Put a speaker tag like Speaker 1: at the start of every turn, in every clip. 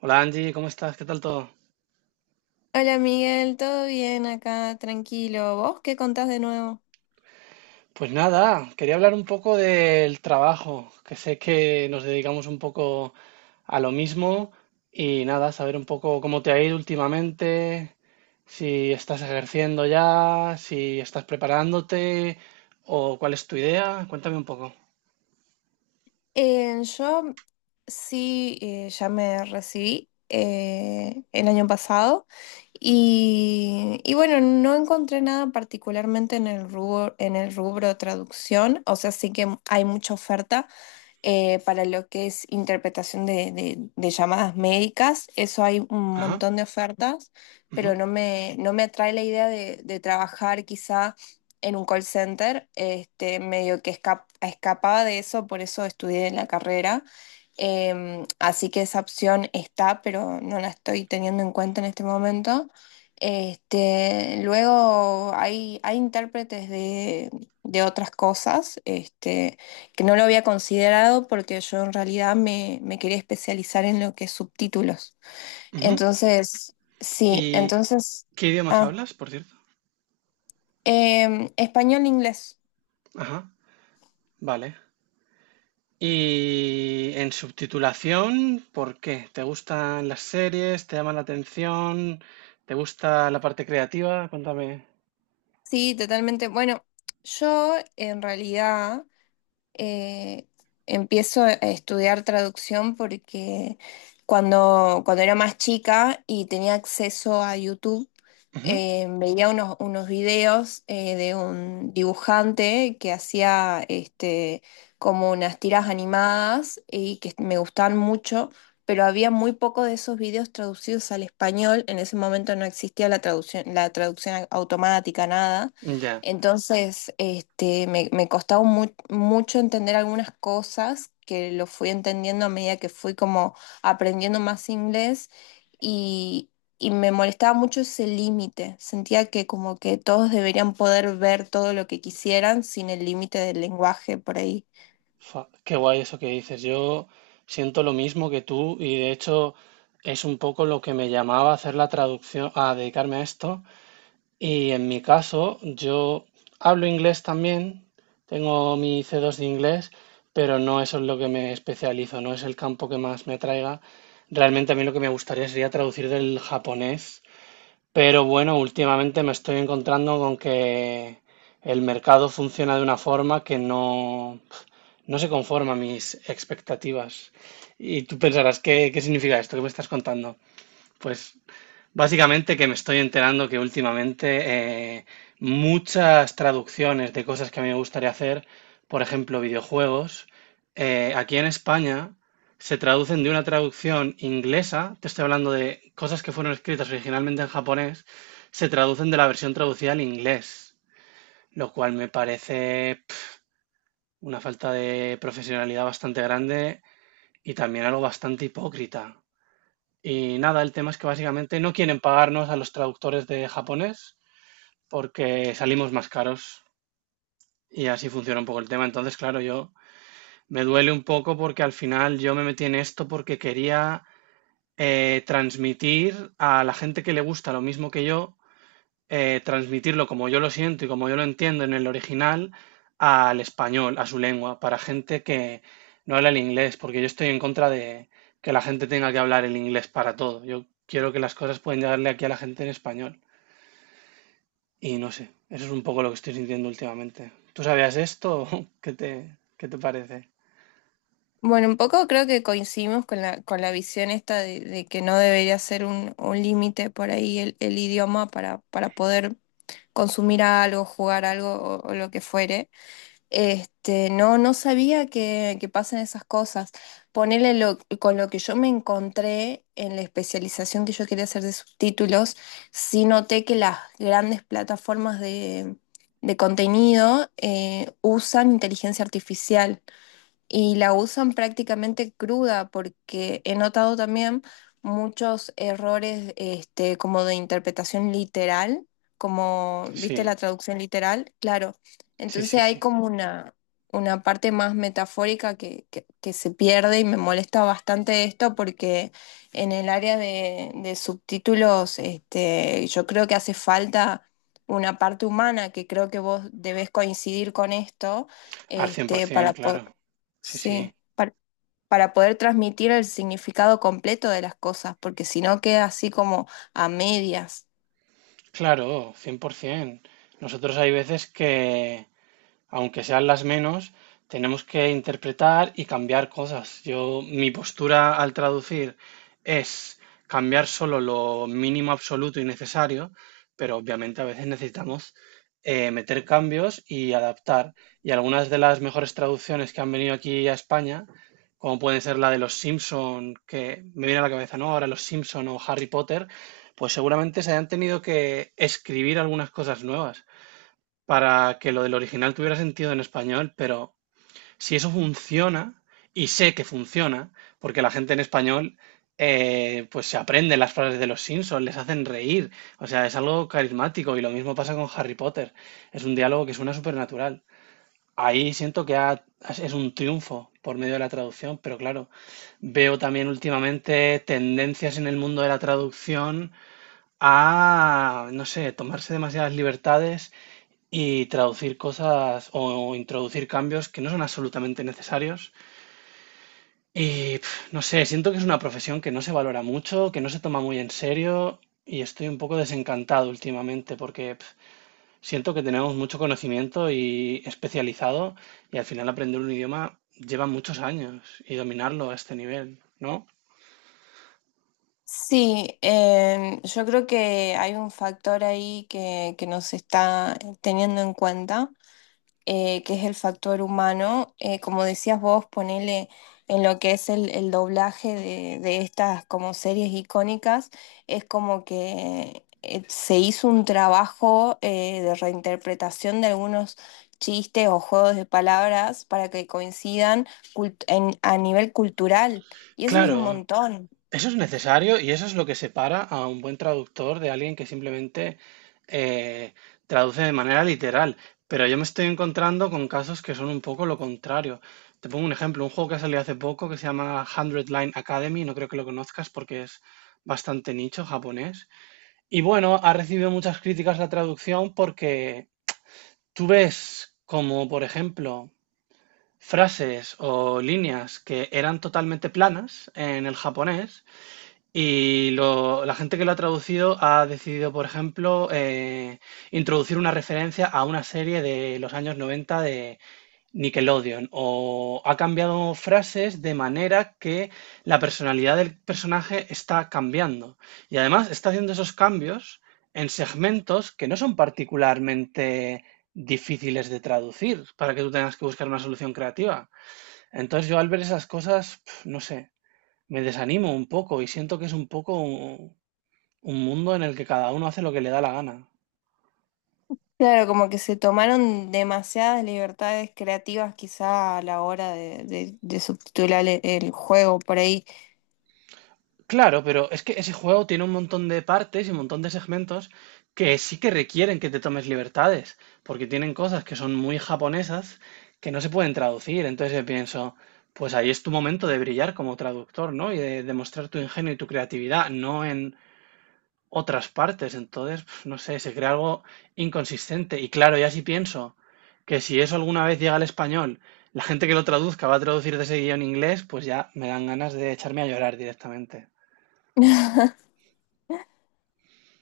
Speaker 1: Hola Angie, ¿cómo estás? ¿Qué tal todo?
Speaker 2: Hola Miguel, ¿todo bien acá? Tranquilo. ¿Vos qué contás de nuevo?
Speaker 1: Pues nada, quería hablar un poco del trabajo, que sé que nos dedicamos un poco a lo mismo y nada, saber un poco cómo te ha ido últimamente, si estás ejerciendo ya, si estás preparándote o cuál es tu idea. Cuéntame un poco.
Speaker 2: Yo sí, ya me recibí el año pasado y bueno, no encontré nada particularmente en el rubro traducción, o sea, sí que hay mucha oferta. Para lo que es interpretación de llamadas médicas, eso hay un
Speaker 1: Ajá,
Speaker 2: montón de ofertas,
Speaker 1: ujú,
Speaker 2: pero no me atrae la idea de trabajar quizá en un call center. Este, medio que escapaba de eso, por eso estudié en la carrera. Así que esa opción está, pero no la estoy teniendo en cuenta en este momento. Este, luego hay intérpretes de otras cosas. Este, que no lo había considerado porque yo en realidad me quería especializar en lo que es subtítulos.
Speaker 1: ujú.
Speaker 2: Entonces, sí,
Speaker 1: ¿Y
Speaker 2: entonces,
Speaker 1: qué idiomas
Speaker 2: ah,
Speaker 1: hablas, por cierto?
Speaker 2: em, español, inglés.
Speaker 1: Ajá. Vale. Y en subtitulación, ¿por qué? ¿Te gustan las series? ¿Te llaman la atención? ¿Te gusta la parte creativa? Cuéntame.
Speaker 2: Sí, totalmente. Bueno, yo en realidad eh, empiezo a estudiar traducción porque cuando era más chica y tenía acceso a YouTube,
Speaker 1: Ujú.
Speaker 2: veía unos videos de un dibujante que hacía este, como unas tiras animadas y que me gustaban mucho, pero había muy poco de esos videos traducidos al español. En ese momento no existía la traducción automática, nada.
Speaker 1: Ya.
Speaker 2: Entonces, este, me costaba mucho entender algunas cosas que lo fui entendiendo a medida que fui como aprendiendo más inglés y, y me molestaba mucho ese límite. Sentía que como que todos deberían poder ver todo lo que quisieran sin el límite del lenguaje por ahí.
Speaker 1: Qué guay eso que dices. Yo siento lo mismo que tú y de hecho es un poco lo que me llamaba a hacer la traducción, a dedicarme a esto. Y en mi caso, yo hablo inglés también, tengo mi C2 de inglés, pero no eso es lo que me especializo, no es el campo que más me atraiga. Realmente a mí lo que me gustaría sería traducir del japonés, pero bueno, últimamente me estoy encontrando con que el mercado funciona de una forma que no se conforma a mis expectativas. Y tú pensarás, ¿ qué significa esto que me estás contando? Pues básicamente que me estoy enterando que últimamente muchas traducciones de cosas que a mí me gustaría hacer, por ejemplo, videojuegos, aquí en España se traducen de una traducción inglesa, te estoy hablando de cosas que fueron escritas originalmente en japonés, se traducen de la versión traducida al inglés, lo cual me parece pf, una falta de profesionalidad bastante grande y también algo bastante hipócrita. Y nada, el tema es que básicamente no quieren pagarnos a los traductores de japonés porque salimos más caros y así funciona un poco el tema. Entonces, claro, yo me duele un poco porque al final yo me metí en esto porque quería transmitir a la gente que le gusta lo mismo que yo, transmitirlo como yo lo siento y como yo lo entiendo en el original al español, a su lengua, para gente que no habla el inglés, porque yo estoy en contra de que la gente tenga que hablar el inglés para todo. Yo quiero que las cosas puedan llegarle aquí a la gente en español. Y no sé, eso es un poco lo que estoy sintiendo últimamente. ¿Tú sabías esto? ¿ qué te parece?
Speaker 2: Bueno, un poco creo que coincidimos con con la visión esta de que no debería ser un límite por ahí el idioma para poder consumir algo, jugar algo o lo que fuere. Este, no, no sabía que pasan esas cosas. Ponele con lo que yo me encontré en la especialización que yo quería hacer de subtítulos, sí noté que las grandes plataformas de contenido usan inteligencia artificial y la usan prácticamente cruda porque he notado también muchos errores este, como de interpretación literal, como, ¿viste la
Speaker 1: Sí,
Speaker 2: traducción literal? Claro.
Speaker 1: sí, sí,
Speaker 2: Entonces hay
Speaker 1: sí.
Speaker 2: como una parte más metafórica que se pierde y me molesta bastante esto porque en el área de subtítulos este, yo creo que hace falta una parte humana que creo que vos debés coincidir con esto
Speaker 1: Al
Speaker 2: este,
Speaker 1: 100%, claro. Sí, sí.
Speaker 2: Sí, par- para poder transmitir el significado completo de las cosas, porque si no queda así como a medias.
Speaker 1: Claro, 100%. Nosotros hay veces que, aunque sean las menos, tenemos que interpretar y cambiar cosas. Yo, mi postura al traducir es cambiar solo lo mínimo absoluto y necesario, pero obviamente a veces necesitamos meter cambios y adaptar. Y algunas de las mejores traducciones que han venido aquí a España, como pueden ser la de Los Simpson, que me viene a la cabeza, ¿no? Ahora Los Simpson o Harry Potter, pues seguramente se hayan tenido que escribir algunas cosas nuevas para que lo del original tuviera sentido en español, pero si eso funciona, y sé que funciona, porque la gente en español, pues se aprende las frases de los Simpsons, les hacen reír, o sea, es algo carismático y lo mismo pasa con Harry Potter, es un diálogo que suena supernatural. Ahí siento que es un triunfo por medio de la traducción, pero claro, veo también últimamente tendencias en el mundo de la traducción a, no sé, tomarse demasiadas libertades y traducir cosas o introducir cambios que no son absolutamente necesarios. Y pf, no sé, siento que es una profesión que no se valora mucho, que no se toma muy en serio y estoy un poco desencantado últimamente porque pf, siento que tenemos mucho conocimiento y especializado y al final aprender un idioma lleva muchos años y dominarlo a este nivel, ¿no?
Speaker 2: Sí, yo creo que hay un factor ahí que no se está teniendo en cuenta. Que es el factor humano. Como decías vos, ponele en lo que es el doblaje de estas como series icónicas, es como que se hizo un trabajo de reinterpretación de algunos chistes o juegos de palabras para que coincidan a nivel cultural. Y eso es un
Speaker 1: Claro.
Speaker 2: montón.
Speaker 1: Eso es necesario y eso es lo que separa a un buen traductor de alguien que simplemente eh, traduce de manera literal. Pero yo me estoy encontrando con casos que son un poco lo contrario. Te pongo un ejemplo, un juego que salió hace poco que se llama Hundred Line Academy, no creo que lo conozcas porque es bastante nicho japonés. Y bueno, ha recibido muchas críticas la traducción porque tú ves como, por ejemplo, frases o líneas que eran totalmente planas en el japonés y la gente que lo ha traducido ha decidido, por ejemplo, introducir una referencia a una serie de los años 90 de Nickelodeon, o ha cambiado frases de manera que la personalidad del personaje está cambiando. Y además está haciendo esos cambios en segmentos que no son particularmente difíciles de traducir para que tú tengas que buscar una solución creativa. Entonces yo al ver esas cosas, pf, no sé, me desanimo un poco y siento que es un poco un mundo en el que cada uno hace lo que le da la gana.
Speaker 2: Claro, como que se tomaron demasiadas libertades creativas quizá a la hora de subtitular el juego por ahí.
Speaker 1: Claro, pero es que ese juego tiene un montón de partes y un montón de segmentos que sí que requieren que te tomes libertades, porque tienen cosas que son muy japonesas que no se pueden traducir. Entonces yo pienso, pues ahí es tu momento de brillar como traductor, ¿no? Y de demostrar tu ingenio y tu creatividad, no en otras partes. Entonces, pf, no sé, se crea algo inconsistente. Y claro, ya si pienso que si eso alguna vez llega al español, la gente que lo traduzca va a traducir de seguido en inglés, pues ya me dan ganas de echarme a llorar directamente.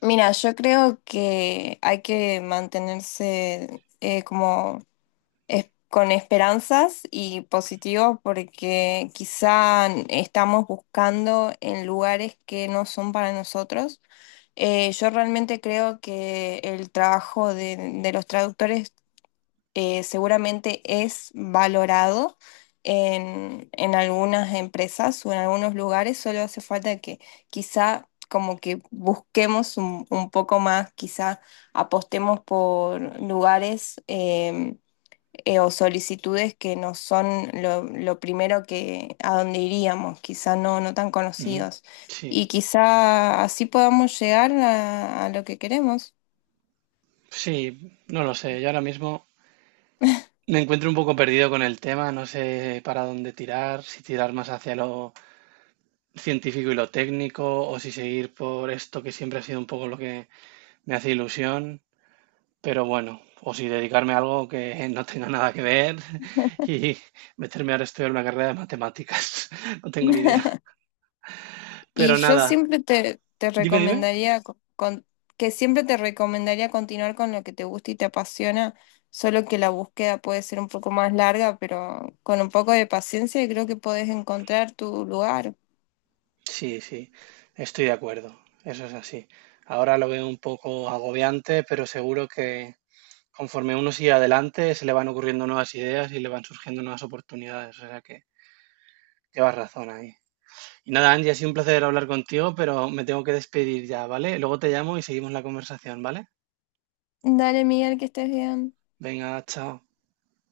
Speaker 2: Mira, yo creo que hay que mantenerse como con esperanzas y positivo porque quizá estamos buscando en lugares que no son para nosotros. Yo realmente creo que el trabajo de los traductores seguramente es valorado en algunas empresas o en algunos lugares, solo hace falta que quizá como que busquemos un poco más, quizá apostemos por lugares em, o solicitudes que no son lo primero que a donde iríamos, quizá no, no tan
Speaker 1: Ujú.
Speaker 2: conocidos.
Speaker 1: Sí,
Speaker 2: Y quizá así podamos llegar a lo que queremos.
Speaker 1: sí, no lo sé. Yo ahora mismo me encuentro un poco perdido con el tema, no sé para dónde tirar, si tirar más hacia lo científico y lo técnico, o si seguir por esto que siempre ha sido un poco lo que me hace ilusión. Pero bueno, o si dedicarme a algo que no tenga nada que ver y meterme ahora a estudiar una carrera de matemáticas. No tengo ni idea.
Speaker 2: Y
Speaker 1: Pero
Speaker 2: yo
Speaker 1: nada,
Speaker 2: siempre te
Speaker 1: dime.
Speaker 2: recomendaría que siempre te recomendaría continuar con lo que te gusta y te apasiona, solo que la búsqueda puede ser un poco más larga, pero con un poco de paciencia creo que podés encontrar tu lugar.
Speaker 1: Sí, sí, estoy de acuerdo. Eso es así. Ahora lo veo un poco agobiante, pero seguro que conforme uno sigue adelante se le van ocurriendo nuevas ideas y le van surgiendo nuevas oportunidades. O sea que llevas razón ahí. Y nada, Angie, ha sido un placer hablar contigo, pero me tengo que despedir ya, ¿vale? Luego te llamo y seguimos la conversación, ¿vale?
Speaker 2: Dale, Miguel, que estés bien.
Speaker 1: Venga, chao.